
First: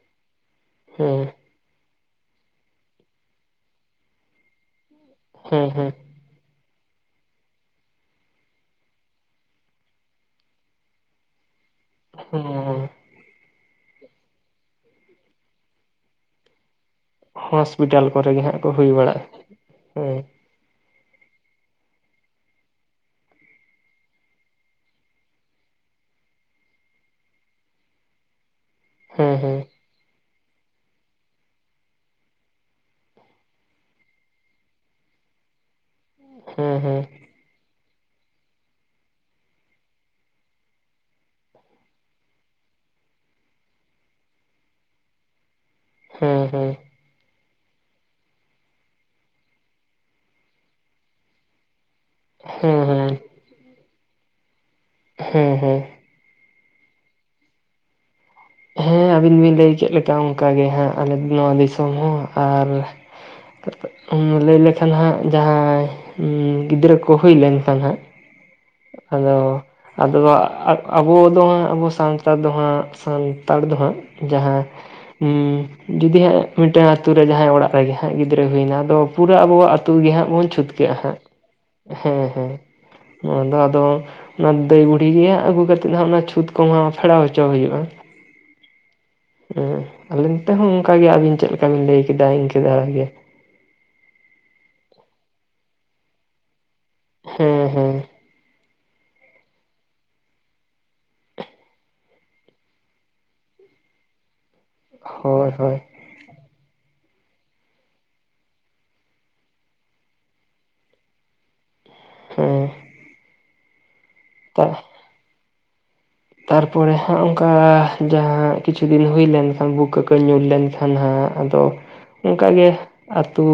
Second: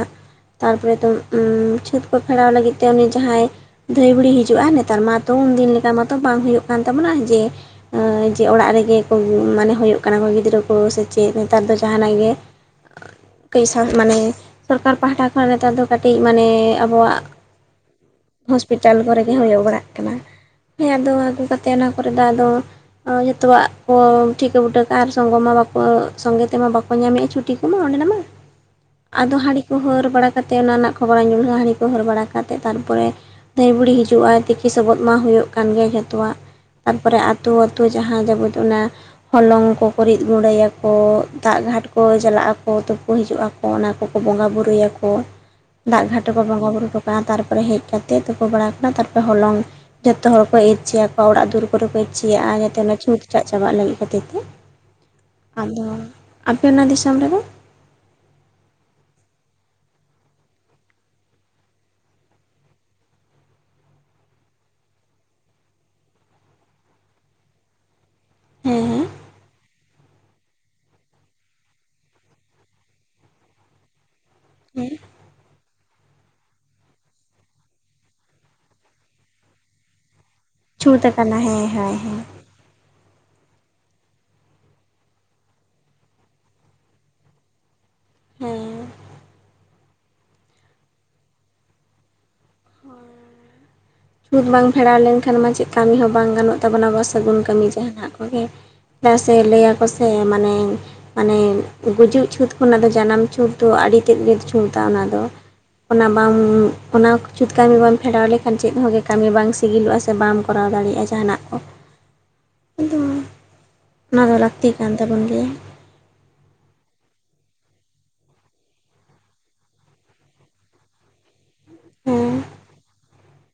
ᱛᱟᱨᱯᱚᱨᱮ ᱫᱚ ᱦᱮᱸ ᱩᱸᱻ ᱪᱷᱩᱛ ᱠᱚ ᱯᱷᱮᱲᱟᱣ ᱞᱟᱹᱜᱤᱫ ᱛᱮ ᱩᱱᱤ ᱡᱟᱦᱟᱸᱭ ᱫᱷᱟᱹᱭ ᱵᱩᱲᱤ ᱦᱤᱡᱩᱜᱼᱟ ᱱᱮᱛᱟᱨ ᱢᱟᱛᱚ ᱩᱱᱫᱤᱱ ᱞᱮᱠᱟ ᱦᱮᱸ ᱢᱟᱛᱚ ᱵᱟᱝ ᱦᱩᱭᱩᱜ ᱠᱟᱱ ᱛᱟᱵᱚᱱᱟ ᱡᱮ ᱮ ᱡᱮ ᱚᱲᱟᱜ ᱨᱮᱜᱮ ᱠᱚ ᱢᱟᱱᱮ ᱦᱳᱭᱳᱜ ᱠᱟᱱᱟ ᱠᱚ ᱜᱤᱫᱽᱨᱟᱹ ᱠᱚ ᱥᱮᱪᱮᱫ, ᱱᱮᱛᱟᱨ ᱫᱚ ᱡᱟᱦᱟᱱᱟᱜ ᱜᱮ, ᱦᱮᱸ ᱦᱮᱸ ᱠᱟᱹᱡ ᱥᱟ ᱢᱟᱱᱮ ᱥᱚᱨᱠᱟᱨ ᱯᱟᱦᱴᱟ ᱠᱷᱚᱱ ᱱᱮᱛᱟᱨ ᱫᱚ ᱠᱟᱹᱴᱤᱡ, ᱢᱟᱱᱮ ᱟᱵᱚ ᱣᱟᱜ ᱦᱚᱥᱯᱤᱴᱟᱞ ᱠᱚᱨᱮ ᱜᱮ ᱦᱟᱸᱜ, ᱠᱚ ᱦᱩᱭ ᱯᱤᱴᱟᱞ ᱠᱚᱨᱮ ᱵᱟᱲᱟᱜᱼᱟ ᱜᱮ ᱦᱳᱭᱳ ᱵᱟᱲᱟᱜ ᱠᱟᱱᱟ᱾ ᱦᱮᱸ ᱦᱮ ᱟᱫᱚ ᱟᱹᱜᱩ ᱠᱟᱛᱮᱫ ᱚᱱᱟ ᱠᱚᱨᱮ ᱫᱚ ᱟᱫᱚ ᱡᱚᱛᱚᱣᱟᱜ ᱠᱚ ᱴᱷᱤᱠᱟᱹ ᱵᱩᱴᱟᱹ ᱠᱟᱜᱼᱟ, ᱟᱨ ᱥᱚᱝᱜᱚ ᱢᱟ ᱵᱟᱠᱚ ᱥᱚᱸᱜᱮ ᱛᱮᱢᱟ ᱵᱟᱠᱚ ᱧᱟᱢᱮᱜᱼᱟ ᱪᱷᱩ ᱴᱤᱠ ᱠᱚᱢ ᱚᱱᱰᱮᱱᱟᱢᱟ ᱦ [inaudible] ᱟᱫᱚ ᱦᱟᱹᱰᱤ ᱠᱚ ᱦᱟᱹᱨ ᱵᱟᱲᱟ ᱠᱟᱛᱮ, ᱚᱱᱟ ᱨᱮᱱᱟᱜ ᱠᱷᱚᱵᱚᱨ ᱧᱩᱨᱦᱼᱟ ᱦᱟᱺᱰᱤ ᱠᱚ ᱦᱟᱹᱨ ᱵᱟᱲᱟ ᱠᱟᱛᱮ ᱛᱟᱨ ᱯᱚᱨᱮ ᱫᱷᱟᱹᱭ ᱵᱩᱲᱤ ᱦᱤᱡᱩᱜᱼᱟᱭ ᱛᱤᱠᱤ ᱥᱚᱵᱚᱫ ᱢᱟ ᱦᱩᱭᱩᱜ ᱠᱟᱱ ᱜᱮ, ᱡᱷᱚᱛᱚᱣᱟᱜ ᱦᱮᱸ ᱛᱟᱨ ᱦᱮᱸ ᱯᱚᱨᱮ ᱟ ᱟᱹᱛᱩ ᱟᱹᱛᱩ ᱡᱟᱦᱟᱸ ᱜᱮᱵᱚ ᱫᱚᱱᱟ, ᱦᱚᱞᱚᱝ ᱠᱚᱠᱚ ᱨᱤᱫ ᱜᱩᱸᱰᱟᱹᱭᱟ ᱠᱚ ᱫᱟᱜ ᱜᱷᱟᱴ ᱠᱚ ᱪᱟᱞᱟᱜ ᱟᱠᱚ ᱛᱩᱯᱩ ᱦᱤᱡᱩᱜ ᱟᱠᱚ, ᱚᱱᱟ ᱠᱚᱠᱚ ᱵᱚᱸᱜᱟ ᱵᱩᱨᱩᱭᱟᱠᱚ, [inaudible] ᱫᱟᱜ ᱜᱷᱟᱴ ᱨᱮᱠᱚ ᱵᱚᱸᱜᱟ ᱦᱮᱸ ᱵᱩᱨᱩ ᱦᱚᱴᱚ ᱠᱟᱜᱼᱟ, ᱛᱟᱨᱯᱚᱨᱮ ᱦᱮᱡ ᱠᱟᱛᱮᱫ ᱛᱩᱛᱩ ᱵᱟᱲᱟᱣ ᱟᱠᱟᱱᱟ, ᱛᱟᱨ ᱯᱚᱨᱮ ᱦᱚᱞᱚᱝ ᱡᱚᱛᱚ ᱦᱚᱲ ᱠᱚ ᱤᱨᱪᱤᱭᱟ ᱚᱲᱟᱜ ᱫᱩᱭᱟᱹᱨ ᱠᱚᱨᱮ ᱠᱚ ᱤᱨᱪᱤ ᱭᱟᱜᱼᱟ, ᱡᱟᱛᱮ ᱦᱮᱸ ᱚᱱᱟ ᱦᱮᱸ ᱪᱷᱩᱸᱛ ᱴᱟᱜ ᱪᱟᱵᱟᱜ ᱞᱟᱹᱜᱤᱫ ᱠᱷᱟᱹᱛᱤᱨ ᱛᱮ, ᱦᱮᱸ ᱦᱮᱸ ᱟᱫᱚ, ᱟᱯᱮ ᱚᱱᱟ ᱫᱤᱥᱚᱢ ᱨᱮᱫᱚ? ᱦᱮᱸ ᱟᱹᱵᱤᱱ ᱵᱤᱱ ᱞᱟᱹᱭ ᱠᱮᱫ ᱞᱮᱠᱟ ᱚᱝᱠᱟ ᱜᱮ ᱦᱟᱸᱜ, ᱟᱞᱮ ᱱᱚᱣᱟ ᱫᱤᱥᱚᱢ ᱦᱚᱸ ᱟᱨ ᱞᱟᱹᱭ ᱞᱮᱠᱷᱟᱱ ᱦᱟᱸᱜ ᱡᱟᱦᱟᱸᱭ ᱜᱤᱫᱽᱨᱟᱹ ᱠᱚ ᱦᱩᱭ ᱞᱮᱱᱠᱷᱟᱱ ᱦᱟᱸᱜ, ᱦᱮᱸ ᱦᱮᱸ ᱟᱫᱚ ᱟᱫᱚ ᱣᱟᱜ ᱟᱵᱚ ᱫᱚ ᱦᱟᱸᱜ, ᱟᱵᱚ ᱥᱟᱱᱛᱟᱲ ᱫᱚ ᱦᱟᱸᱜ, ᱥᱟᱱᱛᱟᱲ ᱫᱚ ᱦᱟᱸᱜ ᱡᱟᱦᱟᱸ ᱦᱩᱸ ᱦᱩᱸ ᱡᱩᱫᱤ ᱦᱟᱸᱜ ᱢᱤᱫᱴᱟᱝ ᱟᱹᱛᱩ ᱨᱮ ᱡᱟᱦᱟᱸᱭ ᱚᱲᱟᱜ ᱨᱮᱜᱮ ᱦᱟᱸᱜ ᱜᱤᱫᱽᱨᱟᱹᱭ ᱦᱩᱭᱱᱟ, ᱟᱫᱚ ᱯᱩᱨᱟᱹ ᱟᱵᱚᱣᱟᱜ ᱟᱹᱛᱩ ᱜᱮ ᱦᱟᱸᱜ ᱵᱚᱱ ᱪᱷᱩᱛ ᱠᱟᱹᱜ ᱪᱷᱩᱸᱛ ᱦᱟᱸᱜ, ᱟᱠᱟᱱᱟ ᱦᱮᱸ ᱦᱳᱭ ᱦᱮᱸ ᱦᱮᱸ ᱱᱚᱣᱟ ᱫᱚ ᱟᱫᱚ ᱚᱱᱟ ᱫᱟᱹᱭ ᱵᱩᱰᱷᱤ ᱜᱮ ᱦᱟᱸᱜ, ᱟᱹᱜᱩ ᱠᱟᱛᱮᱫ ᱦᱟᱸᱜ ᱚᱱᱟ ᱪᱷᱩᱛ ᱠᱚᱢᱟ ᱯᱷᱮᱲᱟᱣ ᱦᱚᱪᱚ ᱦᱩᱭᱩᱜᱼᱟ᱾ ᱦᱩᱸ ᱦᱮᱸ ᱟᱞᱤᱧ ᱛᱮᱦᱚᱸ ᱚᱱᱠᱟ ᱜᱮ ᱟᱹᱵᱤᱱ ᱪᱮᱫ ᱞᱮᱠᱟ ᱵᱤᱱ ᱞᱟᱹᱭ ᱠᱮᱫᱟ ᱤᱱᱠᱟᱹ ᱫᱷᱟᱨᱟ ᱜᱮ, ᱪᱷᱩᱛ ᱵᱟᱝ ᱯᱷᱮᱨᱟᱣ ᱞᱮᱱᱠᱷᱟᱱ ᱢᱟ, ᱪᱮᱫ ᱠᱟᱹᱢᱤ ᱦᱚᱸ ᱵᱟᱝ ᱜᱟᱱᱚᱜ ᱛᱟᱵᱚᱱᱟ, ᱟᱵᱚᱣᱟ ᱥᱟᱹᱜᱩᱱ ᱦᱮᱸ ᱠᱟᱹᱢᱤ ᱦᱮᱸ ᱡᱟᱦᱟᱱᱟᱜ ᱠᱚᱜᱮ, ᱪᱮᱫᱟᱜ ᱥᱮ ᱞᱟᱹᱭᱟᱠᱚ ᱥᱮ, ᱢᱟᱱᱮ, ᱢᱟᱱᱮ ᱜᱩᱡᱩᱜ ᱪᱷᱩᱸᱛ ᱠᱷᱚᱱᱟᱜ ᱫᱚ ᱡᱟᱱᱟᱢ ᱪᱷᱩᱸᱛ ᱛᱚ ᱟᱹᱰᱤ ᱛᱮᱫ ᱜᱮ ᱪᱷᱩᱸᱛᱟ ᱚᱱᱟ ᱫᱚ, ᱦᱳᱭ ᱦᱳᱭ ᱚᱱᱟ ᱵᱟᱢ ᱚᱱᱟ ᱪᱷᱩᱛ ᱠᱟᱹᱢᱤ ᱵᱟᱢ ᱯᱷᱮᱰᱟᱣ ᱞᱮᱠᱷᱟᱱ ᱪᱮᱫ ᱦᱚᱸᱜᱮ ᱠᱟᱹᱢᱤ ᱵᱟᱝ, ᱥᱤᱜᱤᱞᱚᱜᱼᱟ ᱥᱮ ᱵᱟᱢ ᱠᱚᱨᱟᱣ ᱫᱟᱲᱮᱭᱟᱜᱼᱟ ᱡᱟᱦᱟᱱᱟᱜ ᱠᱚ᱾ ᱦᱩᱸ ᱠᱤᱱᱛᱩ ᱚᱱᱟ ᱫᱚ ᱞᱟᱹᱠᱛᱤ ᱠᱟᱱ ᱛᱟᱵᱚᱱ ᱜᱮᱭᱟ, ᱛᱟᱨ ᱯᱚᱨᱮ ᱦᱟᱸᱜ ᱚᱝᱠᱟ, ᱡᱟᱦᱟᱸ ᱠᱤᱪᱷᱩ ᱫᱤᱱ ᱦᱩᱭ ᱞᱮᱱᱠᱷᱟᱱ, ᱵᱩᱠᱟᱹ ᱠᱚ ᱧᱩᱨ ᱞᱮᱱᱠᱷᱟᱱ ᱦᱟᱸᱜ ᱟᱫᱚ ᱦᱮᱸ ᱚᱝᱠᱟ ᱜᱮ, ᱟᱹᱛᱩ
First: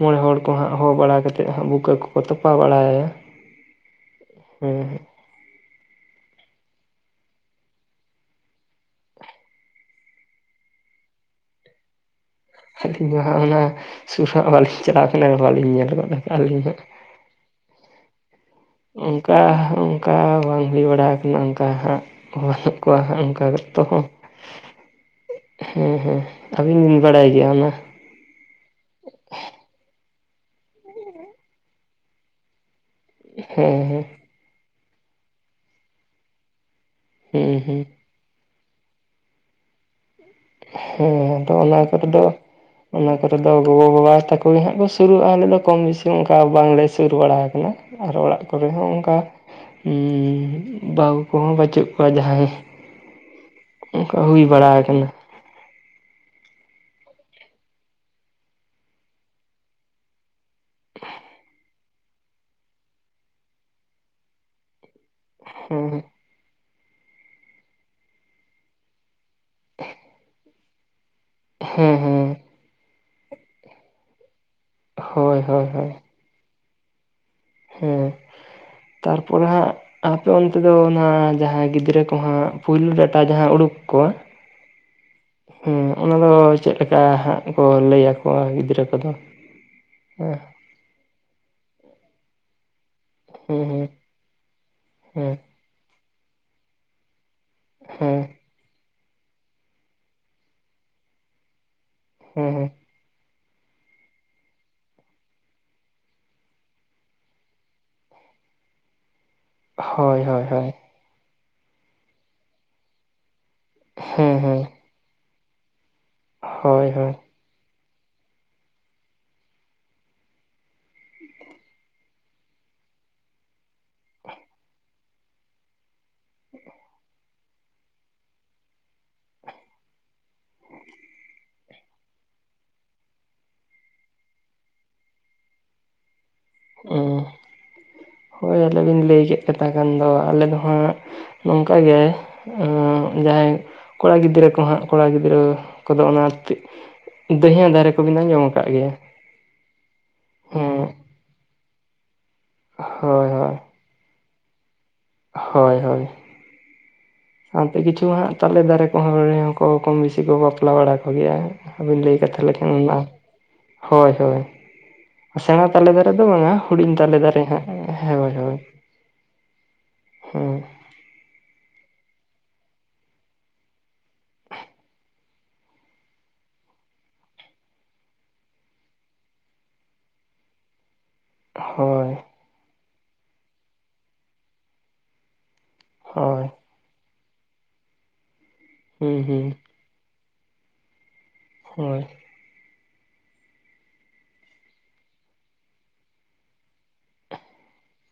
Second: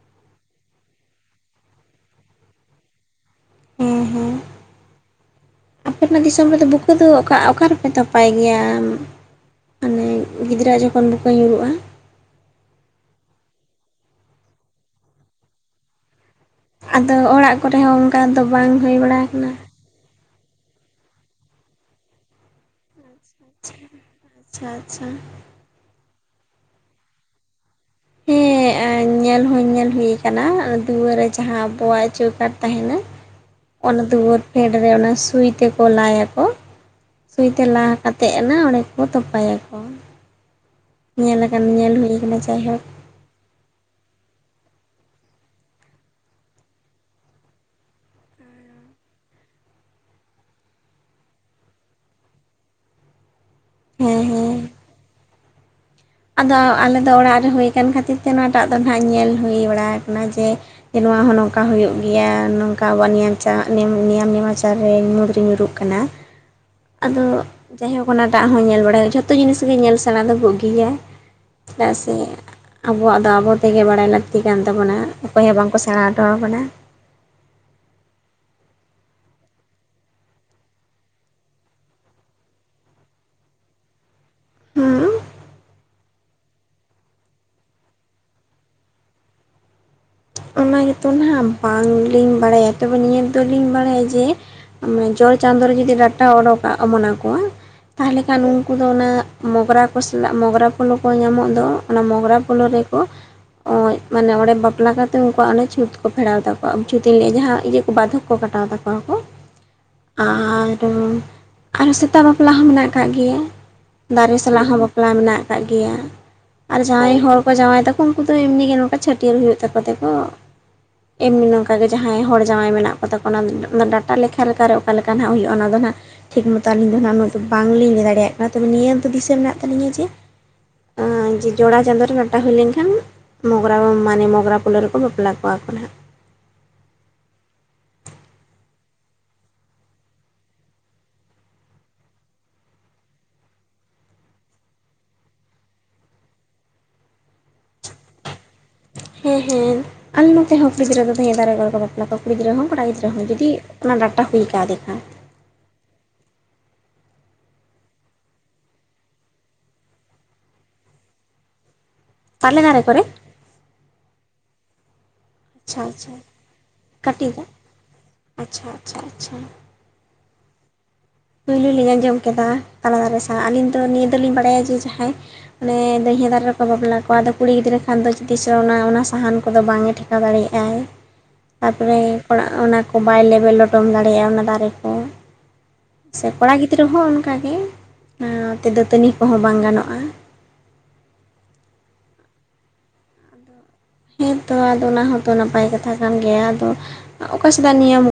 ᱢᱚᱬᱮ ᱦᱚᱲ ᱠᱚ ᱦᱟᱸᱜ ᱦᱚᱦᱚ ᱵᱟᱲᱟ ᱠᱟᱛᱮᱫ, ᱦᱟᱸᱜ ᱵᱩᱠᱟᱹ ᱠᱚᱠᱚ ᱛᱚᱯᱟ ᱵᱟᱲᱟᱭᱟ᱾ ᱦᱩᱸ ᱦᱩᱸ, ᱦᱮᱸ ᱟᱯᱮ ᱚᱱᱟ ᱫᱤᱥᱚᱢ ᱨᱮᱫᱚ ᱵᱩᱠᱟᱹ ᱫᱚ, ᱚᱠᱟ ᱚᱠᱟ ᱨᱮᱯᱮ ᱛᱚᱯᱟᱭ ᱜᱮᱭᱟ? ᱢᱟᱱᱮ ᱜᱤᱫᱽᱨᱟᱹ ᱦᱟᱜ ᱡᱚᱠᱷᱚᱱ ᱵᱩᱠᱟᱹ ᱧᱩᱨᱩᱜᱼᱟ, ᱟᱹᱞᱤᱧ ᱢᱟ ᱦᱟᱸᱜ ᱚᱱᱟ ᱥᱩᱨ ᱦᱟᱸᱜ ᱵᱟᱞᱤᱧ ᱪᱟᱞᱟᱣ ᱟᱠᱟᱱᱟ, ᱵᱟᱞᱤᱧ ᱧᱮᱞ ᱜᱚᱫ ᱟᱠᱟᱜᱼᱟ ᱟᱹᱞᱤᱧ ᱫᱚ᱾ ᱟᱫᱚ ᱚᱲᱟᱜ ᱠᱚᱨᱮ ᱦᱚᱸ ᱚᱝᱠᱟ ᱫᱚ ᱵᱟᱝ ᱦᱩᱭ ᱵᱟᱲᱟ ᱟᱠᱟᱱᱟ? ᱚᱠᱟ ᱵᱟᱝ ᱦᱩᱭ ᱵᱟᱲᱟ ᱟᱠᱟᱱᱟ, ᱚᱝᱠᱟ ᱦᱟᱸᱜ ᱵᱟᱹᱱᱩᱜ ᱠᱚᱣᱟ ᱦᱟᱸ᱾ ᱚᱱᱠᱟ ᱛᱚ ᱦᱚᱸ ᱟᱪᱪᱷᱟ ᱟᱪᱪᱷᱟ ᱦᱩᱸ ᱦᱩᱸ ᱟᱹᱵᱤᱱ ᱵᱤᱱ ᱵᱟᱲᱟᱭ ᱜᱮᱭᱟ ᱚᱱᱟ? ᱦᱮᱸ ᱧᱮᱞ ᱦᱚᱧ ᱧᱮᱞ ᱦᱩᱭ ᱠᱟᱱᱟ ᱫᱩᱣᱟᱹᱨ ᱨᱮ ᱡᱟᱦᱟ ᱟᱵᱚᱣᱟᱜ ᱪᱳ ᱠᱟᱴ ᱛᱟᱦᱮᱱᱟ᱾ ᱚᱱᱟ ᱦᱮᱸ ᱦᱮᱸ ᱫᱩᱣᱟᱹᱨ ᱯᱷᱮᱰ ᱨᱮ ᱚᱱᱟ ᱥᱩᱭ ᱛᱮᱠᱚ ᱞᱟᱭ ᱟᱠᱚ ᱥᱩᱭ ᱦᱩᱸ ᱛᱮ ᱦᱩᱸ ᱞᱟ ᱠᱟᱛᱮᱜ ᱱᱟ ᱚᱸᱰᱮ ᱠᱚ ᱛᱚᱯᱟᱭ ᱟᱠᱚ᱾ ᱦᱮᱸ ᱟᱫᱚ ᱚᱱᱟ ᱠᱚᱨᱮ ᱫᱚ ᱟᱠᱟᱱᱟ ᱡᱟᱭᱦᱳᱠ ᱚᱱᱟ ᱠᱚᱨᱚ ᱫᱚ ᱜᱚᱜᱚ ᱵᱟᱵᱟ ᱛᱟᱠᱚ ᱜᱮ ᱦᱟᱸᱜ ᱠᱚ ᱥᱩᱨᱩᱜ-ᱟ ᱟᱞᱮ ᱫᱚ ᱠᱚᱢ ᱵᱤᱥᱤ ᱚᱝᱠᱟ ᱵᱟᱝ ᱞᱮ ᱥᱩᱨ ᱵᱟᱲᱟ ᱠᱟᱱᱟ᱾ ᱟᱨ ᱚᱲᱟᱜ ᱠᱚᱨᱮ ᱦᱚᱸ ᱚᱝᱠᱟ ᱵᱟᱹᱦᱩ ᱠᱚᱦᱚᱸ ᱵᱟᱹᱪᱩᱜ ᱠᱚᱣᱟ ᱡᱟᱦᱟᱭ ᱦᱮᱸ ᱚᱝᱠᱟ ᱦᱩᱭ ᱦᱮᱸ ᱵᱟᱲᱟ ᱠᱟᱱᱟ᱾ ᱟᱫᱚ ᱟᱞᱮ ᱫᱚ ᱚᱲᱟᱜ ᱨᱮ ᱦᱩᱭ ᱠᱟᱱ ᱠᱷᱟᱹᱛᱤᱨ ᱛᱮ ᱚᱱᱟ ᱴᱟᱜ ᱫᱚ ᱦᱟᱸᱜ ᱧᱮᱞ ᱦᱩᱭ ᱵᱟᱲᱟ ᱠᱟᱱᱟ ᱡᱮ ᱡᱮ ᱱᱚᱣᱟ ᱦᱚᱸ ᱱᱚᱝᱠᱟ ᱦᱳᱭᱳᱜ ᱜᱮᱭᱟ ᱱᱚᱝᱠᱟ ᱟᱵᱚᱣᱟᱜ ᱱᱮᱭᱟᱢ ᱪᱟᱜ ᱱᱮᱭᱟᱢ ᱱᱮᱢᱟ ᱪᱟᱨ ᱨᱮ ᱢᱩᱬ ᱧᱩᱨᱩᱜ ᱠᱟᱱᱟ᱾ ᱦᱮᱸ ᱟᱫᱚ ᱡᱟᱭᱦᱳᱠ ᱚᱱᱟ ᱫᱟᱜ ᱦᱚᱸᱭ ᱧᱮᱞ ᱵᱟᱲᱟᱭ ᱦᱳᱭᱳᱜ-ᱟ ᱡᱷᱚᱛᱚ ᱡᱤᱱᱤᱥ ᱜᱮ ᱧᱮᱞ ᱥᱮᱲᱟ ᱫᱚ ᱵᱩᱜᱤᱭᱟ᱾ ᱪᱮᱫᱟᱜ ᱦᱮᱸ ᱥᱮ ᱦᱮᱸ ᱟᱵᱚᱣᱟᱜ ᱫᱚ ᱟᱵᱚ ᱛᱮᱜᱮ ᱵᱟᱲᱟᱭ ᱞᱟᱹᱠᱛᱤ ᱠᱟᱱ ᱛᱟᱵᱚᱱᱟ᱾ ᱦᱳᱭ ᱚᱠᱚᱭ ᱦᱚᱸ ᱦᱳᱭ ᱵᱟᱝ ᱠᱚ ᱦᱳᱭ ᱥᱮᱲᱟ ᱦᱚᱴᱚ ᱟᱵᱚᱱᱟ᱾ ᱦᱮᱸ᱾ ᱛᱟᱨᱯᱚᱨᱮ ᱦᱟᱸᱜ ᱟᱯᱮ ᱚᱱᱛᱮ ᱫᱚ ᱱᱟᱜ ᱡᱟᱦᱟ ᱜᱤᱫᱽᱨᱟᱹ ᱠᱚᱦᱟᱸᱜ ᱯᱩᱭᱞᱳ ᱰᱟᱴᱟ ᱡᱟᱦᱟᱸ ᱩᱰᱩᱠ ᱟᱠᱚᱣᱟ ᱦᱩᱸ᱾ ᱦᱮᱸ ᱚᱱᱟᱫᱚ ᱪᱮᱫ ᱞᱮᱠᱟ ᱦᱟᱸᱜ ᱠᱚ ᱞᱟᱹᱭ ᱟᱠᱚᱣᱟ ᱜᱤᱫᱽᱨᱟᱹ ᱠᱚᱫᱚ ᱦᱮᱸ᱾ ᱚᱱᱟ ᱜᱮᱛᱚ ᱱᱟᱦᱟᱜ ᱵᱟᱝ ᱞᱤᱧ ᱵᱟᱲᱟᱭ-ᱟ᱾ ᱛᱚᱵᱮ ᱱᱤᱭᱟᱹ ᱫᱚᱞᱤᱧ ᱦᱩᱸ ᱵᱟᱲᱟᱭ-ᱟ ᱡᱮ ᱡᱚᱲ ᱦᱩᱸ ᱦᱩᱸ ᱪᱟᱸᱫᱳ ᱨᱮ ᱡᱩᱫᱤ ᱰᱟᱴᱟ ᱚᱰᱚᱠ ᱚᱢᱚᱱᱟ ᱠᱚᱣᱟ ᱦᱩᱸ ᱛᱟᱞᱦᱮ ᱠᱷᱟᱱ ᱩᱱᱠᱩ ᱫᱚ ᱚᱱᱟ ᱢᱚᱜᱨᱟ ᱠᱚ ᱥᱟᱞᱟᱜ ᱢᱚᱜᱨᱟ ᱯᱷᱚᱞᱚ ᱠᱚ ᱧᱟᱢᱚᱜ ᱫᱚ ᱚᱱᱟ ᱢᱚᱜᱽᱨᱟ ᱦᱩᱸ ᱯᱳᱞᱳ ᱦᱩᱸ ᱨᱮᱠᱚ ᱢᱟᱱᱮ ᱚᱸᱰᱮ ᱵᱟᱯᱞᱟ ᱠᱟᱛᱮ ᱛᱚ ᱩᱱᱠᱩᱣᱟᱜ ᱚᱱᱟ ᱪᱷᱩᱸᱛ ᱠᱚ ᱯᱷᱮᱨᱟᱣ ᱛᱟᱠᱚᱣᱟ ᱪᱷᱩᱸᱛ ᱤᱧ ᱞᱟᱹᱭᱮᱜ-ᱟ ᱡᱟᱦᱟ ᱤᱭᱟᱹ ᱠᱚ ᱵᱟᱫᱷᱚᱠ ᱠᱚ ᱠᱟᱴᱟᱣ ᱛᱟᱠᱚᱣᱟ ᱠᱚ᱾ ᱦᱳᱭ ᱦᱳᱭ ᱦᱳᱭ ᱟᱨ ᱟᱨᱚᱸ ᱥᱮᱛᱟ ᱵᱟᱯᱞᱟ ᱦᱚᱸ ᱢᱮᱱᱟᱜ ᱠᱟᱜ ᱜᱮᱭᱟ ᱦᱩᱸ ᱫᱟᱨᱮ ᱦᱩᱸ ᱥᱟᱞᱟᱜ ᱦᱚᱸ ᱵᱟᱯᱞᱟ ᱢᱮᱱᱟᱜ ᱠᱟᱜ ᱜᱮᱭᱟ᱾ ᱟᱨ ᱦᱳᱭ ᱦᱳᱭ ᱡᱟᱦᱟᱭ ᱦᱚᱲ ᱠᱚ ᱡᱟᱶᱟᱭ ᱛᱟᱠᱚ ᱩᱱᱠᱩ ᱫᱚ ᱮᱢᱱᱤ ᱜᱮ ᱱᱚᱝᱠᱟ ᱪᱷᱟᱹᱴᱭᱟᱹᱨ ᱦᱩᱭᱩᱜ ᱛᱟᱠ ᱠᱚᱛᱮ ᱠᱚ ᱮᱢᱱᱤ ᱱᱚᱝᱠᱟ ᱜᱮ ᱡᱟᱦᱟᱭ ᱦᱚᱲ ᱡᱟᱶᱟᱭ ᱢᱮᱱᱟᱜ ᱠᱚᱛᱟ ᱠᱚ ᱚᱱᱟ ᱚᱱᱟ ᱰᱟᱴᱟ ᱞᱮᱠᱷᱟ ᱞᱮᱠᱟ ᱨᱮ ᱚᱠᱟ ᱞᱮᱠᱟ ᱱᱟᱜ ᱦᱩᱭᱩᱜ-ᱟ ᱚᱱᱟ ᱫᱚ ᱦᱟᱜ᱾ ᱴᱷᱤᱠ ᱢᱚᱛᱚ ᱟᱹᱞᱤᱧ ᱫᱚ ᱦᱟᱜ ᱩᱱᱟᱹᱜ ᱵᱟᱝᱞᱤᱧ ᱞᱟᱹᱭ ᱫᱟᱲᱮᱭᱟᱜ ᱠᱟᱱᱟ ᱛᱚᱵᱮ ᱱᱤᱭᱟᱹ ᱫᱚ ᱫᱤᱥᱟᱹ ᱢᱮᱱᱟᱜ ᱛᱟᱹᱞᱤᱧᱟ ᱡᱮ ᱡᱮ ᱡᱚᱲᱟ ᱪᱟᱸᱫᱳ ᱨᱮ ᱰᱟᱴᱟ ᱦᱩᱭ ᱞᱮᱱᱠᱷᱟᱱ ᱢᱚᱜᱨᱟ ᱢᱟᱱᱮ ᱢᱚᱜᱨᱟ ᱯᱩᱞᱳ ᱨᱮᱠᱚ ᱵᱟᱯᱞᱟ ᱠᱚᱣᱟ ᱠᱚ ᱱᱟᱦᱟᱜ᱾ ᱦᱮᱸᱦᱳᱭ ᱚᱱᱮ ᱵᱤᱧ ᱞᱟᱹᱭ ᱠᱮᱫ ᱥᱮᱛᱟ ᱠᱟᱱ ᱫᱚ ᱟᱞᱮ ᱫᱚ ᱦᱟᱸᱜ ᱱᱚᱝᱠᱟ ᱜᱮ ᱡᱟᱦᱟᱭ ᱠᱚᱲᱟ ᱜᱤᱫᱽᱨᱟᱹ ᱠᱚ ᱦᱟᱸᱜ ᱠᱚᱲᱟ ᱜᱤᱫᱽᱨᱟᱹ ᱠᱚᱫᱚ ᱚᱱᱟ ᱫᱮᱭᱦᱟᱹ ᱫᱟᱨᱮ ᱠᱚᱵᱤᱱ ᱟᱹᱡᱚᱢ ᱠᱟᱫ ᱜᱮᱭᱟ? ᱦᱮᱸ ᱦᱮᱸ ᱟᱞᱮ ᱱᱚᱛᱮ ᱦᱚᱸ ᱠᱩᱲᱤ ᱦᱮᱸ ᱜᱤᱫᱽᱨᱟᱹ ᱦᱚᱸ ᱫᱟᱹᱭᱦᱟᱹ ᱫᱟᱨᱮ ᱠᱚ ᱨᱮ ᱠᱚ ᱵᱟᱯᱞᱟ ᱠᱚᱣᱟ᱾ᱠᱩᱲᱤ ᱜᱤᱫᱽᱨᱟᱹ ᱦᱚᱸ ᱠᱚᱲᱟ ᱜᱤᱫᱽᱨᱟᱹ ᱦᱳᱭ ᱦᱚᱸ ᱡᱩᱫᱤ ᱦᱳᱭ ᱚᱱᱟ ᱰᱟᱴᱟ ᱦᱩᱭ ᱠᱟ ᱫᱮᱠᱷᱟᱱ᱾ ᱦᱳᱭ, ᱦᱳᱭ᱾ ᱥᱟᱶᱛᱮ ᱠᱤᱪᱷᱩ ᱦᱟᱸᱜ ᱛᱟᱞᱮ ᱫᱟᱨᱮ ᱠᱚᱦᱚᱸ ᱨᱮᱦᱚᱸ ᱠᱚᱢ ᱵᱮᱥᱤ ᱠᱚ ᱵᱟᱯᱞᱟ ᱵᱟᱲᱟ ᱠᱚ ᱜᱮᱭᱟ᱾ᱟᱫᱚ ᱞᱟᱹᱭ ᱠᱟᱛᱷᱟ ᱛᱟᱞᱮ ᱞᱮᱠᱷᱟᱱ ᱫᱟᱨᱮ ᱢᱮᱱᱟᱜ-ᱟ ᱠᱚᱨᱮ ᱦᱳᱭ, ᱦᱳᱭ᱾ ᱥᱮᱲᱟ ᱟᱪᱪᱷᱟ ᱛᱟᱞᱮ ᱫᱟᱨᱮ ᱟᱪᱪᱷᱟ ᱫᱚ ᱵᱟᱝ-ᱟ ᱦᱩᱰᱤᱧ ᱛᱟᱞᱮ ᱠᱟᱹᱴᱤᱡ ᱫᱟᱨᱮ ᱟᱜ ᱦᱟᱜ ᱦᱮᱸ ᱦᱳᱭ, ᱦᱳᱭ᱾ ᱟᱪᱪᱷᱟ ᱟᱪᱪᱷᱟ ᱟᱪᱪᱷᱟ ᱦᱩᱸ᱾ ᱯᱳᱭᱞᱳ ᱞᱤᱧ ᱟᱸᱡᱚᱢ ᱠᱮᱫᱟ ᱛᱟᱞᱟ ᱫᱟᱨᱮ ᱥᱟᱶ ᱟᱹᱞᱤᱧ ᱫᱚ ᱱᱤᱭᱟᱹ ᱫᱚ ᱞᱤᱧ ᱵᱟᱲᱟᱭ-ᱟ ᱡᱮ ᱡᱟᱦᱟᱭ ᱚᱱᱮ ᱫᱟᱹᱲᱦᱭᱟᱹ ᱫᱟᱨᱮ ᱨᱮᱠᱚ ᱵᱟᱯᱞᱟ ᱠᱚᱣᱟ ᱟᱫᱚ ᱠᱩᱲᱤ ᱜᱤᱫᱽᱨᱟᱹ ᱠᱷᱟᱱ ᱫᱚ ᱛᱤᱥᱟᱹ ᱚᱱᱟ ᱥᱟᱦᱟᱱ ᱠᱚᱫᱚ ᱵᱟᱝᱼᱮ ᱴᱷᱮ ᱠᱟᱣ ᱫᱟᱲᱮ ᱟᱜ-ᱟᱭ᱾ [inaudible] ᱛᱟᱯᱚᱨᱮ ᱦᱳᱭ ᱚᱲᱟᱜ ᱚᱱᱟᱠᱚ ᱵᱟᱭ ᱞᱮᱵᱮᱫ ᱞᱚᱴᱚᱢ ᱫᱟᱲᱮᱭᱟᱜ-ᱟ ᱚᱱᱟ ᱫᱟᱨᱮ ᱠᱚ᱾ ᱥᱮ ᱦᱳᱭ ᱠᱚᱲᱟ ᱜᱤᱫᱽᱨᱟᱹ ᱦᱚᱸ ᱚᱱᱠᱟᱜᱮ, ᱱᱛᱮ ᱫᱟᱹᱛᱟᱹᱱᱤ ᱦᱩᱸ ᱠᱚᱦᱚᱸ ᱦᱩᱸ ᱵᱟᱝ ᱜᱟᱱᱚᱜ-ᱟ᱾ ᱦᱳᱭ᱾ ᱦᱮᱸᱛᱚ ᱟᱫᱚ ᱚᱱᱟ ᱦᱚᱸᱛᱚ ᱱᱟᱯᱟᱭ ᱠᱟᱛᱷᱟ ᱠᱟᱱ ᱜᱮᱭᱟ ᱟᱫᱚ, ᱚᱠᱟᱥᱮᱫᱟᱜ ᱱᱤᱭᱟᱹᱢ